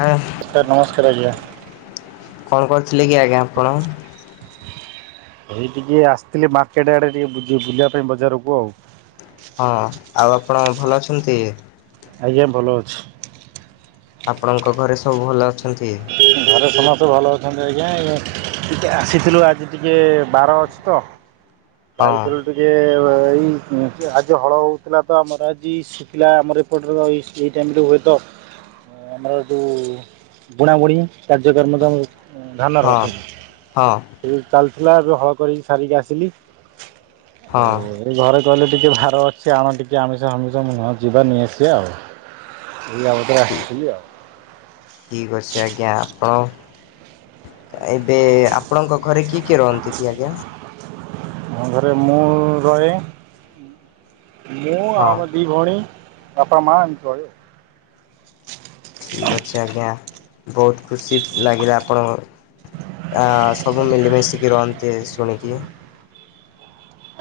ଆ [inaudible] sir ନମସ୍କାର ଆଜ୍ଞା। Phone କରିଥିଲେ କି ଆଜ୍ଞା ଆପଣ ଏଇ ଟିକେ ଆସିଥିଲି ମାର୍କେଟ ଆଡେ ଟିକେ ବୁଝି ବୁଝିବା ପାଇଁ ବଜାରକୁ ଆଉ। ହଁ ଆଉ ଆପଣ ଭଲ ଅଛନ୍ତି। ଆଜ୍ଞା ଭଲ ଅଛି। ଆପଣଙ୍କ ଘରେ ସବୁ ଭଲ ଅଛନ୍ତି? ଘରେ ସମସ୍ତେ ଭଲ ଅଛନ୍ତି ଆଜ୍ଞା ଏଇ ଟିକେ ଆସିଥିଲୁ ଆଜି ଟିକିେ ବାର ଅଛି ତ ହଁ ସଇଟିରୁ ଟିକେ ତ ଏଇ ଆଜି ହଳ ହେଉଥିଲା ତ ଆମର ଆଜି ଶୁଖିଲା ଆମର ଏପଟରେ ଏଇ ଟାଇମ୍ ରେ ହୁଏ ଟ ଆମର ଯୋଉ ବୁଣା ବୁଣି କାର୍ଯ୍ୟକ୍ରମ ତମ ଧାନର ହଁ ରସୁମ ହଁ ସେଠିକ ଚାଲ ଉଠିଲା ଏବେ ହଳ କରିକି ସାରିକି ଆସିଲି। ହଉ ହଁ ଏଇ ଘରେ କହିଲେ ଟିକେ ଭାର ଅଛି ଆଣ ଟିକେ ଆମିଷ ହମିଷ ମୁହଁ ଯିବା ନେଇ ଆସିବାେ ଆଉ ଆ ପଧ୍ର ଠିକ୍ ଲିଆ ହଁ ହେଇପି ଆପଣଙ୍କ ଘରେ କି କିଏ ରହନ୍ତି କି ଆଜ୍ଞା। ମୋ ଘରେ ମୁଁ ରହେ। ମୁଁ ଆଉ ହଁ ଆମ ଦୁଇ ଭଉଣୀ ବାପା ମା [inaudible] ଠିକ ଅଛି ଆଜ୍ଞା। ବହୁତ ଖୁସି ଲାଗିଲା ଆପଣକୁ [inaudible] ଆ ସବୁ ମିଳିମିଶିକି ରୁହନ୍ତି। ଦେ ଶୁଣିକି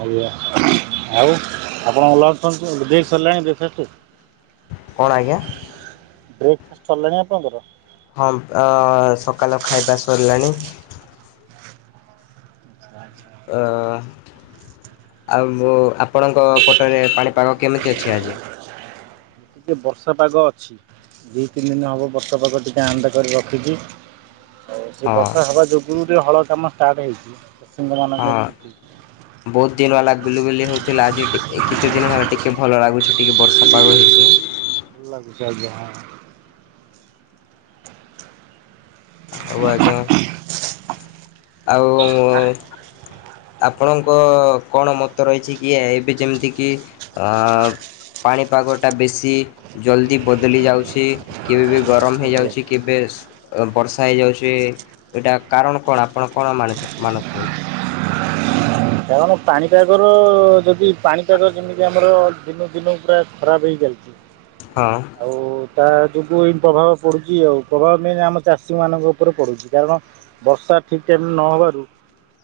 ଆଜ୍ଞା ଆଉ ଆପଣ ଭଲ ଅଛନ୍ତି ଦେଖେଇ ସରିଲାଣି ବ୍ରେକଫାଷ୍ଟ। କଣ ଆଜ୍ଞା ସରିଲାଣି ଆପଣଙ୍କର ହଁମ ଆ ସକାଳ ଖାଇବା ସରିଲାଣି। ଅ ଆଉ ଆପଣଙ୍କ ପଟରେ ପାଣି। ପାଗ କେମିତି ଅଛି ଆଜି। ଟିକେ ବର୍ଷା ପାଗ ଅଛି ଦୁଇ ତିନି ଦିନ ହେବ ବର୍ଷା ପାଗ ଟିକେ ଆଣଟା କରି ରଖିଛି। ଆଉ ସେ ହଁ ବର୍ଷା ହବା ଯୋଗୁରୁ। ହଳ କାମ ଷ୍ଟାର୍ଟ ହେଇଛି। ହଁ ଚାଷୀମାନଙ୍କ ପ୍ରତି ବହୁତ ଦିନ ବାଲା ଗୁଲି ଗୁଲି ହଉଥିଲା ଆଜି ଟିକେ କେତେ ଦିନ ହେଲା ଟିକେ। ଟିକେ ଭଲ ଲାଗୁଛି ଟିକେ ବର୍ଷା ପାଗ ହେଇଛି। ଭଲ ଲାଗୁଛି ଆଜ୍ଞା ହ। ଆଉ ଆଜ୍ଞା, ଆଉ-ଉ-ଉ-ଉ ଆପଣଙ୍କ-ଅ-ଅ କଣ ମତ ରହିଛି କି ଏବେ ଯେମିତି କିି ଆ-ଆ-ଆ ପାଣିପାଗଟା ବେଶୀ ସି ଜଲଦି ବଦଲି ଯାଉଛି କେବେ ବି ଗରମ ଆଜ୍ଞା ହେଯାଉଛି କେବେ ବର୍ଷା ହେଇଯାଉଛି, ଏଇଟା କାରଣ କଣ ଆପଣ କଣ ମାନ ମାନୁଥିବେ? କଣ ପାଣିପାଗର-ଅ-ଅ-ଅ ଯଦି ପାଣିପାଗ ଯେମିତି ଆମର ଦିନକୁ ଦିନ ପୁରା ଖରାପ ହେଇଚାଲିଛି। ହଁ। ଆଉ-ଉ-ଉ ତା ଯୋଗୁଁ ହିଁ ପ୍ରଭାବ ପଡ଼ୁଛି ଆଉ ପ୍ରଭାବ ବି ଆମ ଚାଷୀମାନଙ୍କ ଉପରେ ପଡ଼ୁଛି। କାରଣ ବର୍ଷା ଠିକ ଟାଇମରେ ନହେବାରୁ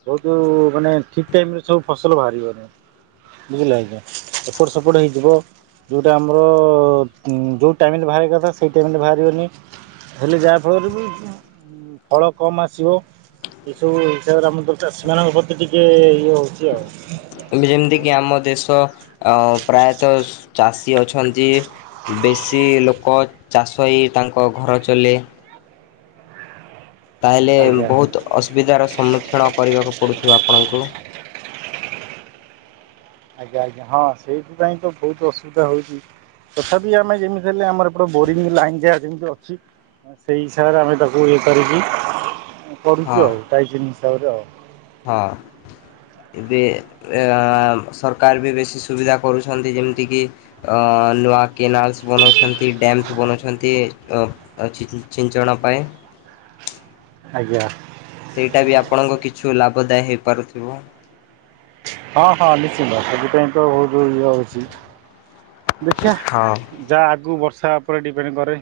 ବହୁତୁ ମାନେ ଠିକ୍ ଟାଇମ୍ ରେ ସବୁ ଫସଲ ବାହାରିବନି। ବୁଝିଲେ ଆଜ୍ଞା। ଏପଟ ସେପଟ ହେଇଯିବ। ଯେଉଁଟା ଆମର-ଅ-ଅ-ଅ ଯୋଉ ଟାଇମରେ ବାହାରିବା କଥା ସେଇ ଟାଇମରେ ବାହାରିବନି ହେଲେ ଯାହା ଫଳରେ ବି ଫଳ କମ ଆସିବ। ଏସବୁ ହିସାବରେ ଆମ ଚାଷୀ ମାନଙ୍କ ପ୍ରତି ଟିକେ ଯେ-ଏ-ଏ ଯେମିତି କିି ଆମ ଦେଶ ଅ ପ୍ରାୟତ ଚାଷୀ ଅଛନ୍ତି ବେଶୀ ଲୋକ ଚାଷ ହେଇ ତାଙ୍କ ଘର ଚଲେ। ତାହେଲେ ଆଜ୍ଞା ବହୁତ ଅସୁବିଧାର ସମ୍ମୁ ଣ କରିବାକୁ ପଡୁଥିବ ଆପଣଙ୍କୁ। ଆଜ୍ଞା ଆଜ୍ଞା ହଁ ସେଇଥିପାଇଁ ତ ବହୁତ ଅସୁବିଧା ହଉଛି। ତଥାପି ଆମେ ଯେମିତି ହେଲେ ଆମର ଏପଟେ ବୋରିଙ୍ଗ ଲାଇନ୍ ଯାହା ଯେମିତି ଅଛି ସେଇ ହିସାବରେ ଆମେ ତାକୁ ଇଏ କରିକି କରୁଛୁ ଆଉ ଟାଇଜେନିସ୍ ଦଉ ହ ଏବେ ଆ-ଆ-ଆ ସରକାର ବି ବେଶୀ ସୁବିଧା କରୁଛନ୍ତି ଯେମିତିକି ଅ-ଅ-ଅ ନୂଆ କେନାଲସ ବନାଉଛନ୍ତି ଡ୍ୟାମ୍ସ୍ ବନାଉଛନ୍ତି। ତ ଅ ଚିଚ୍ ଚିଞ୍ଚନାପାଏ। ଆଜ୍ଞା। ସେଇଟା ବି ଆପଣଙ୍କ କିଛୁ ଲାଭଦାୟ ହେଇପାରୁଥିବ। ହଁ ହଁ ନିଶ୍ଚିନ୍ତ। ସେଥିପାଇଁ ତ ବହୁତ ଇଏ ଅଛି। ଦେଖିଆ ହଁ ଯାହା ଆଗୁ ବର୍ଷ ବର୍ଷା ଉପରେ ଡିପେଣ୍ଡ କରେ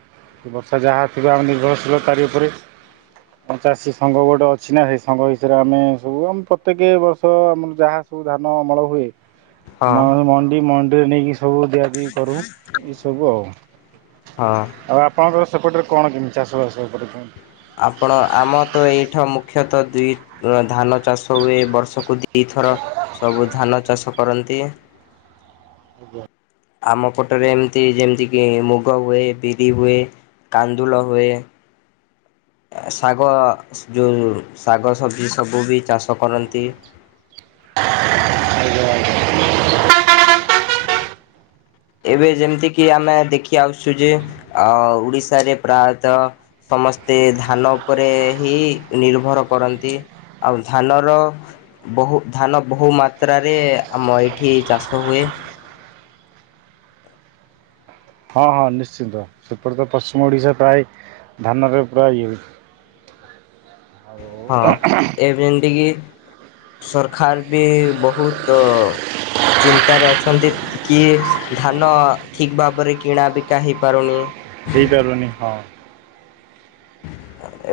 ବର୍ଷା ଯାହା ଥିବ ଆମେ ନିର୍ଭରଶୀଳ ତାରି ଉପରେ। କଣ ଚାଷୀ ସଂଘ ଗୋଟେ ଅଛି ନା ସେ ସଂଘ ହିସୟରେ ଆମେ ସବୁ ଆମ ପ୍ରତ୍ୟେକ ବର୍ଷ ଆମର ଯାହା ସବୁ ଧାନ ଅମଳ ହୁଏ ହଁ ଆମର ମଣ୍ଡି ମଡି ଟ୍ରେନିଂଗ ସବୁ କରୁ ଏ ସବୁ ଆଉ। ହଁ। ଆଉ ଆପଣଙ୍କର ସେପଟରେ କଣ କେମିତି ଚାଷ ବାସ ଉପରେ ଆପଣ ଆମ ତ ଏଇଠୁ ମୁ ମୁଖତଃ ଦୁଇ ଧାନ ଚାଷ ହୁଏ ବର୍ଷକୁ ଏଥର ସବୁ ଧାନ ଚାଷ କରନ୍ତି। ଆଜ୍ଞା। ଆମ ପଟରେ ଏମିତି ଯେମିତିକି ମୁଗ ହୁଏ, ବିରି ହୁଏ, କାନ୍ଦୁଳ ହୁଏ। ଶାଗ ଯୋଉ ଶାଗ ସବୁ ସବୁ ବି ଚାଷ କରନ୍ତି। ଏବେ ଯେମିତିକି ଆମେ ଦେଖି ଆସୁଚୁ ଯେ ଓଡ଼ିଶାରେ ପ୍ରାୟତଃ ସମସ୍ତେ ଧାନ ଉପରେ ହିଁ ନିର୍ଭର କରନ୍ତି ଆଉ ଧାନର ବହୁ ଧାନ ବହୁ ମାତ୍ରାରେ ଆମ ଏଇଠି ଚାଷ ହୁଏ। ହଁ ହଁ ନିଶ୍ଚିନ୍ତ ସେପଟ ତ ପଶ୍ଚିମ ଓଡ଼ିଶା ପ୍ରାୟ ଧାନର ପୁରା ୟୁଜ୍। ହଁ ଏବେ ଏମତି କିି ସରକାର ବି ବୋହୁତ ଚିନ୍ତାରେ ଅଛନ୍ତି କି ଧାନ ଠିକ ଭାବରେ କିଣା ବିକା ହେଇପାରୁନି। ହେଇପାରୁନି ହଁ।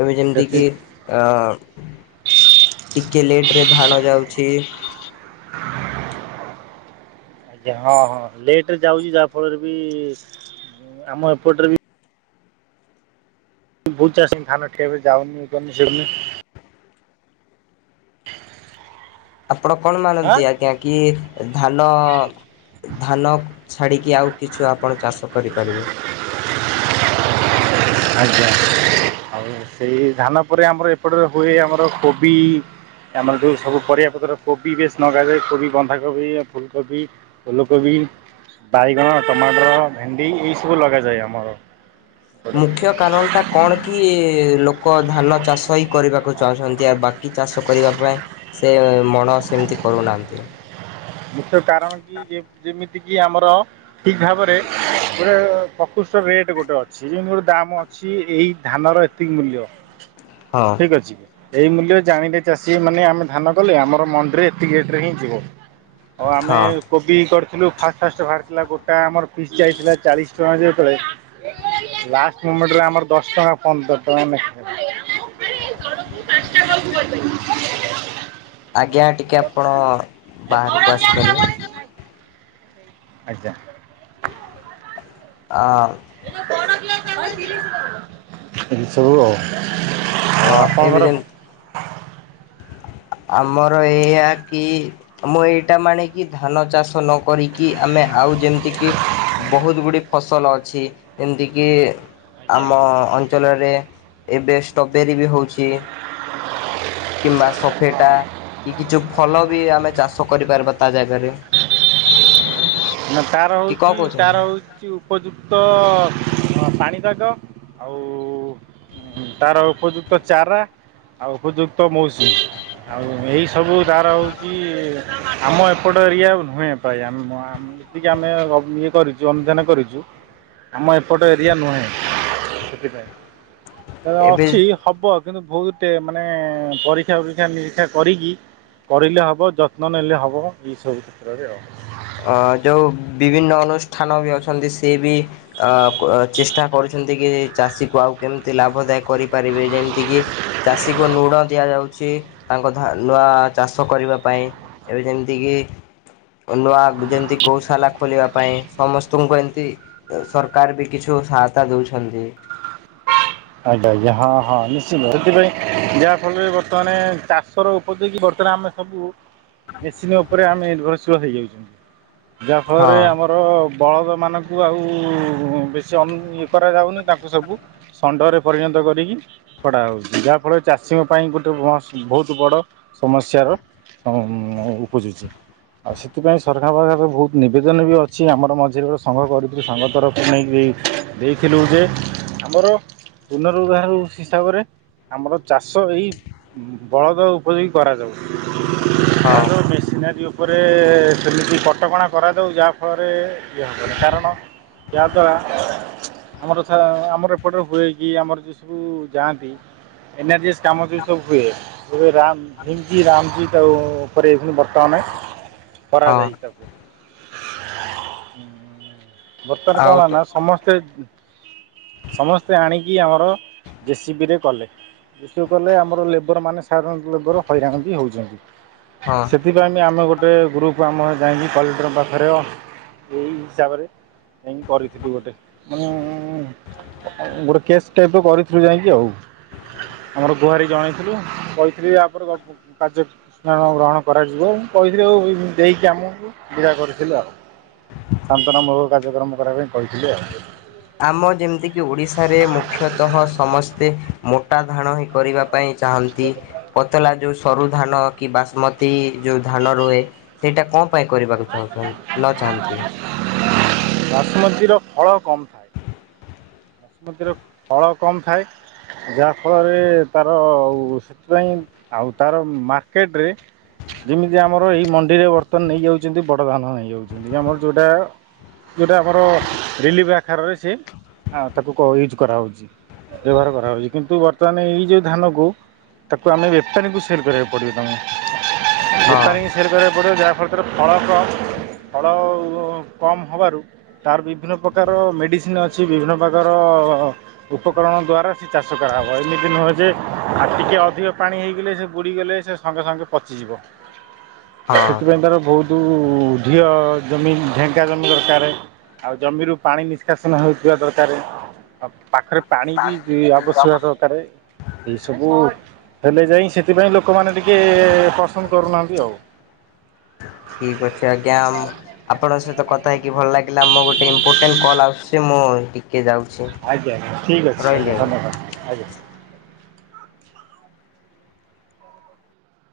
ଏବେ ସେଥି ଯେମିତିକି ଆଂ ଟିକେ ଲେଟରେ ଧାନ ଯାଉଚି। ଆଜ୍ଞା ହଁ ହଁ ଲେଟରେ ଯାଉଚି ଯାହାଫଳରେ ବି ଆମ ଏପଟରେ ବି ବୋହୁତ ଚାଷ ଧାନ ଟିକେ ଏବେ ଯାଉନି କରୁନି [unintelligible] ଆପଣ କଣ ମାନନ୍ତି ଆଁ ଆଜ୍ଞା କି ଧାନ ଧାନ ଛାଡ଼ିକି ଆଉ କିଛି ଆପଣ ଚାଷ କରିପାରିବେ। ଆଜ୍ଞା ଆଉ ସେଇ ଧାନ ପରେ ଆମର ଏପଟରେ ହୁଏ ଆମର କୋବି ଆମର ଯେଉଁ ସବୁ ପରିବାପତ୍ର କୋବି ବେଶ ଲଗାଯାଏ କୋବି ବନ୍ଧାକୋବି, ଫୁଲକୋବି ଉଲକୋବି, ବାଇଗଣ, ଟମାଟର, ଭେଣ୍ଡି ଏଇସବୁ ଲଗାଯାଏ ଆମର। ଏପଟେ ମୁଖ୍ୟ କାରଣଟା କଣ କି ଲୋକ ଧାନ ଚାଷ ହିଁ କରିବାକୁ ଚାହୁଁଚନ୍ତି। ବାକି ଚାଷ କରିବା ପାଇଁ ସେ ମଣ ସେମିତି କରୁନାହାନ୍ତି। ମୁଖ୍ୟ କାରଣ କି ଯେ-ଯେମିତି ଯେତିକି ଆମର ଠିକ ଭାବରେ ଗୋଟେ ପ୍ରକୃଷ୍ଟ ରେଟ ଗୋଟେ ଅଛି ଯେମିତି ଗୋଟେ ଦାମ ଅଛି ଏଇ ଧାନର ଏତିକି ମୂଲ୍ୟ। ହଁ। ଠିକ ଅଛି ଏଇ ମୂଲ୍ୟ ଜାଣିଲେ ଚାଷୀ ମାନେ ଆମେ ଧାନ କଲେ ଆମର ମଣ୍ଡିରେ ଏତିକ ରେଟରେ ହିଁ ଯିବ। ହୋଉ ଆମେ ହଁ କୋବି କରି କିନ୍ତୁ ଫା ଷ୍ଟ ବାହାରିଥିଲା ଗୋଟା ଆମର ପିସ୍ ଯାଇଥିଲା ଚାଳିଶି। [unintelligible] ଲାଷ୍ଟ ମୋମେଣ୍ଟ ରେ ଆମର ଦଶ ଟଙ୍କା ପନ୍ଦର ଟଙ୍କା ନାଖା ଆଜ୍ଞା ଟିକେ ଆପଣ ବାହାରକୁ ଆସି ପାରିବେ? ଆଜ୍ଞା ଆ [unintelligible] ଏ ସବୁ ଆଉ। ହଁ ଆଉ ଏବେ ଆପଣଙ୍କର ଯେମିତି। ଆମର ଏଇଆ କି ମୁଁ ଏଇଟା ମାଣେକି ଧାନ ଚାଷ ନ କରିକି ଆମେ ଆଉ ଯେମିତିକି ବୋହୁତ ଗୁଡ଼ିଏ ଫସଲ ଅଛି ଯେମିତିକି ଆଜ୍ଞା ଆମ ଆଜ୍ଞା। ଅଞ୍ଚଳରେ ଏବେ ଷ୍ଟବେରି ବି ହଉ ଛି କିମ୍ବା ସଫେଟା କି କିଛି ଫଲ ବି ଆମେ ଚାଷ କରିପାରିବା ତା ଜାଗାରେ। ନା ତାର କି କଣ ହଉଛି ତାର କହୁଛନ୍ତି ହଉଛି ଉପଯୁକ୍ତ ପା ନିସାଗ ଆଉ ତାର ଉପଯୁକ୍ତ ଚାରା ଆଉ ଉପଯୁକ୍ତ ମଉସ୍ ଆଉ ଏହିସବୁ ତାର ହେଉଛି। ଆମ ଏପଟ ଏରିଆ ନୁହେଁ ପାୟା ଏତିକି ଆମେ ଇଏ କରିଛୁ ଅନୁଧ୍ୟାନ କରିଛୁ ଆମ ଏପଟ ଏରିଆ ନୁହେଁ ସେଥିପାଇଁ। ତାର ଏବେ ଅଛି ହବ କିନ୍ତୁ ବହୁତେ ମାନେ ପରୀକ୍ଷା ପରୀକ୍ଷା ନିରୀକ୍ଷା କରିକି କରିଲେ ହେବ ଯତ୍ନ ନେଲେ ହେବ ଏଇସବୁ କ୍ଷେତ୍ରରେ ଆଉ। ଅ ଯୋଉ ବିଭିନ୍ନ ଅନୁଷ୍ଠାନ ବି ଅଛନ୍ତି ସି ବି ଅ ଚେଷ୍ଟା କରୁଛନ୍ତି କି ଚାଷୀକୁ ଆଉ କେମିତି ଲାଭଦାୟକ କରିପାରିବେ ଯେମିତି କିି ଚାଷୀକୁ ଲୁଣ ଦିଆଯାଉଛି ତାଙ୍କ ଧା ନୂଆ ଚାଷ କରିବା ପାଇଁ ଏବେ ଯେମିତି କିି ନୂଆ ଯେମିତି ଗୌଶାଲା ଖୋଲିବା ପାଇଁ ସମସ୍ତଙ୍କୁ ଏମିତି ସରକାର ବି କିଛିୁ ସହାୟତା ଦେଉଛନ୍ତି। ଆଜ୍ଞା ଆଜ୍ଞା ହଁ ହଁ ନିଶ୍ଚନ୍ତ ସେଥିପାଇଁ ଯାହା ଫଳରେ ବର୍ତ୍ତମାନ ଚାଷ ର ଉପଯୋଗୀ ବର୍ତ୍ତମାନ ଆମେ ସବୁ ମେସିିନ ଉପରେ ଆମେ ରୁ ତ ହେଇଯାଉଛୁ। ଯାହାଫଳରେ ହଁ ଆମର ବଳଦମାନଙ୍କୁ ଆଉ ବେଶୀ ଅ ଇଏ କରାଯାଉନି ତାଙ୍କୁ ସବୁ ଷଣ୍ଡରେ ପରିଣତ କରିକି ଛଡ଼ା ହେଉଛି ଯାହାଫଳରେ ଚାଷୀଙ୍କ ପାଇଁ ଗୋଟେ ବହୁତ ବଡ଼ ସମସ୍ୟାର ଉପୁଜୁଛି ଆଉ ସେଥିପାଇଁ ସରକାରଙ୍କ ପାଖରେ ବହୁତ ନିବେଦନ ବି ଅଛି ଆମର ମଝିରେ ସଂଘ କରିଥିଲୁ ସଂଘ ତରଫରୁ ନେଇକି ଦେଇଥିଲୁ ଯେ ଆମର ପୁନରୁଦ୍ଧାର ହିସାବରେ ଆମର ଚାଷ ଏଇ ବଳଦ ଉପଯୋଗୀ କରାଯାଉ। ହଁ ମେସିନାରୀ ଉପରେ ସେମିତି କଟକଣା କରାଯାଉ ଯାହାଫଳରେ କାରଣ ଯାଦ୍ୱାରା ଆମର ଆମର ଏପଟର ହୁଇକି ଆମର ଯେଉଁ ସବୁ ଯାଆନ୍ତି ଏନର୍ଜି କାମ ଯ ସବୁ ହୁଏ ଭୁବେ ରାମ ଭିମକି ରାମଜି ତାଉ ଉପରେ ଏଇ ଖୁନି ବର୍ତ୍ତମାନ ହଁ କରାଯାଇ ତାକୁ [inaudible] ବର୍ତ୍ତମାନ କଣ ଆଉ ହେଲା ତ ନା ସମସ୍ତେ ସମ ସେ ଆଣିକି ଆମର ଜେସିବି ରେ କଲେ ଜେସିବି କଲେ ଆମର ଲେବର ମାନେ ସାଧାରଣ ଲୋକ ହଇରାନ ବି ହଉଛନ୍ତି ହଁ ସେଥିପାଇଁ ଆମେ ଗୋଟେ ଗୋଟେ ଗ୍ରୁପ ଆମ ଯାଇକି କଲେକ୍ଟର ଙ୍କ ପାଖରେ ଏଇ ହିସାବରେ ଯାଇକି କରିଥିଲୁ ଗୋଟେ ହୁଁ ହୁଁ ହୁଁ। ଗୋଟେ କେସ୍ ଟାଇପ୍ କରିଥିଲୁ ଯାଇକି ଆଉ ଆମର ଗୁହାରୀ ଜଣାଇଥିଲୁ କହିଥିଲି ତାପରେ କାର୍ଯ୍ୟାନୁଷ୍ଠାନ ଗ୍ରହଣ କରାଯିବ ଆଉ କହିଥିଲେ ଆଉ ଦେଇକି ଆମକୁ ଜେରା କରିଥିଲେ ଆଉ। ଶାନ୍ତନାମୂଳକ କାର୍ଯ୍ୟକ୍ରମ କରିବା ପାଇଁ କହିଥିଲେ ଆଉ। ଆମ ଯେମିତିକି ଓଡ଼ିଶାରେ ମୁଖ୍ୟତଃ ସମସ୍ତେ ମୋ ତା ଧାଣ ହିଁ କରିବ। ପାଇଁ ଚାହାନ୍ତି ପତଲା ଯୋଉ ସରୁ ଧାନ କି ବାସୁମତୀ ଯୋଉ ଧାନ ରୁହେ ସେଇଟା କଣ? ଉପାୟ କରିବାକୁ ଚାହୁଁ -ନ ଚାହାନ୍ତି। ବାସୁମତର ଫଳ କମ ଥାଏ ବାସୁମତୀର ଫଳ କମ ଥାଏ ଯାହାଫଳରେ ତାର ସେଥିପାଇଁ ଆଉ ତାର ମାର୍କେଟରେ ଯେମିତି ଆମର ଏଇ ମଣ୍ଡିରେ ବର୍ତ୍ତମାନ ନେଇଯାଉଛି ଯେମିତି ବଡ଼ ଧାନ ନେଇଯାଉଛନ୍ତି ଆମର ଯେଉଁଟା ଯେଉଁଟା ଆମର ରିଲିଫ୍ ଆକାରରେ ସେ ତାକୁ ୟୁଜ୍ କରାହେଉଛି ବ୍ୟବହାର କରାହେଉଛି କିନ୍ତୁ ବର୍ତ୍ତମାନ ଏଇ ଯେଉଁ ଧାନକୁ ତାକୁ ଆମେ ବେପାରୀଙ୍କୁ ସେଲ୍ କରିବାକୁ ପଡ଼ିବ ତମେ। ହଁ ବେପାରୀ ଙ୍କୁ ସେଲ୍ କରିବାକୁ ପଡ଼ିବ ଯାହା ଭ [unintelligible] ଫଳ କମ୍ ଫଳ କମ୍ ହେବାରୁ ତାର ବିଭିନ୍ନ ପ୍ରକାର ମେଡ଼ିସିନ ଅଛି ବିଭିନ୍ନ ପ୍ରକାର ଉପକରଣ ଦ୍ୱାରା ଚାଷ କରାହବ ଏଇନେ ଯେ ଟିକିଏ ଅଧିକ ପାଣି ହେଇଗଲେ ସେ ବୁଡ଼ିଗଲେ ସେ ସଙ୍ଗେ ସଙ୍ଗେ ପଚିଯିବ। ଆଉ ହଁ ସେଥିପାଇଁ ତାର ଯେଉ ଢ଼ିଅ ଜମି ଢ଼େଙ୍କା ଜମି ଦରକାର ଆଉ ଜମିରୁ ପାଣି ନିଷ୍କାସନ ହେଉଥିବା ଦରକାର ଆଉ ପାଖରେ ପାଣି ବି ଆବଶ୍ୟକ ଦରକାରେ ଏଇ ସବୁ ହେଲେ ଯାଇ ସେଥିପାଇଁ ଲୋକମାନେ ଟିକେ ପସନ୍ଦ କରୁନାହାନ୍ତି ଆଉ। ଠିକ ଅଛି ଆଜ୍ଞା ଆପଣଙ୍କ ସହିତ କଥା ହେଇକି ଭଲ ଲାଗିଲା ମୋ ଗୋଟେ ଇମ୍ପୋର୍ଟାଣ୍ଟ କଲ୍ ଆସୁଛି ମୁଁ ଯାଉଛି ଆଜ୍ଞା, ଆଜ୍ଞା ଠିକ୍ ଅଛି ଆଜ୍ଞା ଧନ୍ୟବାଦ ଆଜ୍ଞା। ଆଚ୍ଛା।